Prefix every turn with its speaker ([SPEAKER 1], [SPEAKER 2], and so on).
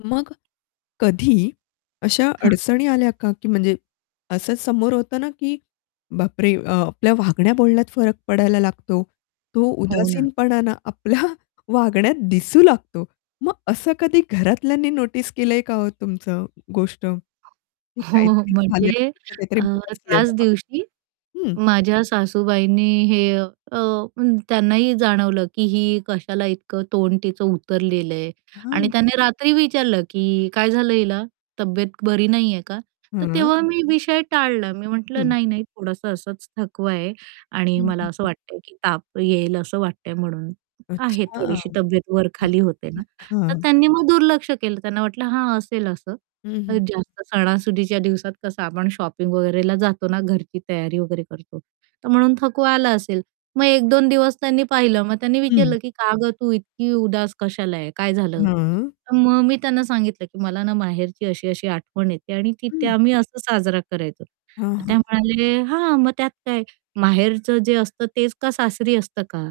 [SPEAKER 1] मग कधी अशा
[SPEAKER 2] हां.
[SPEAKER 1] अडचणी आल्या का, की म्हणजे असं समोर होतं ना, की बापरे अ, आपल्या वागण्या बोलण्यात फरक पडायला लागतो तो
[SPEAKER 2] हो ना.
[SPEAKER 1] उदासीनपणा ना, आपल्या वागण्यात दिसू लागतो. मग असं कधी घरातल्यांनी नोटीस केलंय का हो तुमचं गोष्ट की
[SPEAKER 2] हो
[SPEAKER 1] काहीतरी झाले आहे,
[SPEAKER 2] म्हणजे
[SPEAKER 1] हीचं काहीतरी
[SPEAKER 2] अ,
[SPEAKER 1] बिनसलंय
[SPEAKER 2] त्याच
[SPEAKER 1] बाबा?
[SPEAKER 2] दिवशी
[SPEAKER 1] हं.
[SPEAKER 2] माझ्या सासूबाईंनी हे अ, त्यांनाही जाणवलं की ही कशाला इतकं तोंड तिचं उतरलेलं आहे आणि
[SPEAKER 1] हां.
[SPEAKER 2] त्याने रात्री विचारलं की काय झालं हिला तब्येत बरी नाहीये का? तर
[SPEAKER 1] हं.
[SPEAKER 2] तेव्हा मी विषय टाळला मी म्हटलं,
[SPEAKER 1] हं.
[SPEAKER 2] "नाही-नाही थोडंसं असंच थकवा आहे." आणि
[SPEAKER 1] हं,
[SPEAKER 2] मला
[SPEAKER 1] हं,
[SPEAKER 2] असं
[SPEAKER 1] हं.
[SPEAKER 2] वाटतंय की ताप येईल असं वाटतंय म्हणून आहे
[SPEAKER 1] अच्छा.
[SPEAKER 2] थोडीशी तब्येत वर-खाली होते ना." तर
[SPEAKER 1] हां.
[SPEAKER 2] त्यांनी मग दुर्लक्ष केलं त्यांना वाटलं हां असेल असं
[SPEAKER 1] हं,
[SPEAKER 2] तर
[SPEAKER 1] हं.
[SPEAKER 2] जास्त सणासुदीच्या दिवसात कसं आपण शॉपिंग वगैरेला जातो ना, घरची तयारी वगैरे करतो, तर म्हणून थकवा आला असेल. मग 1-2 दिवस त्यांनी पाहिलं मग त्यांनी
[SPEAKER 1] हं.
[SPEAKER 2] विचारलं की "का गं तू इतकी उदास कशाला आहे, काय झालं?"
[SPEAKER 1] हां.
[SPEAKER 2] तर मग मी त्यांना सांगितलं की "मला ना माहेरची अशी-अशी आठवण येते आणि तिथे
[SPEAKER 1] हं.
[SPEAKER 2] आम्ही असं साजरा करायचो.
[SPEAKER 1] हां,
[SPEAKER 2] तर
[SPEAKER 1] हां,
[SPEAKER 2] ते
[SPEAKER 1] हां.
[SPEAKER 2] म्हणाले "हां मग त्यात काय माहेरचं जे असतं तेच का सासरी असतं का?"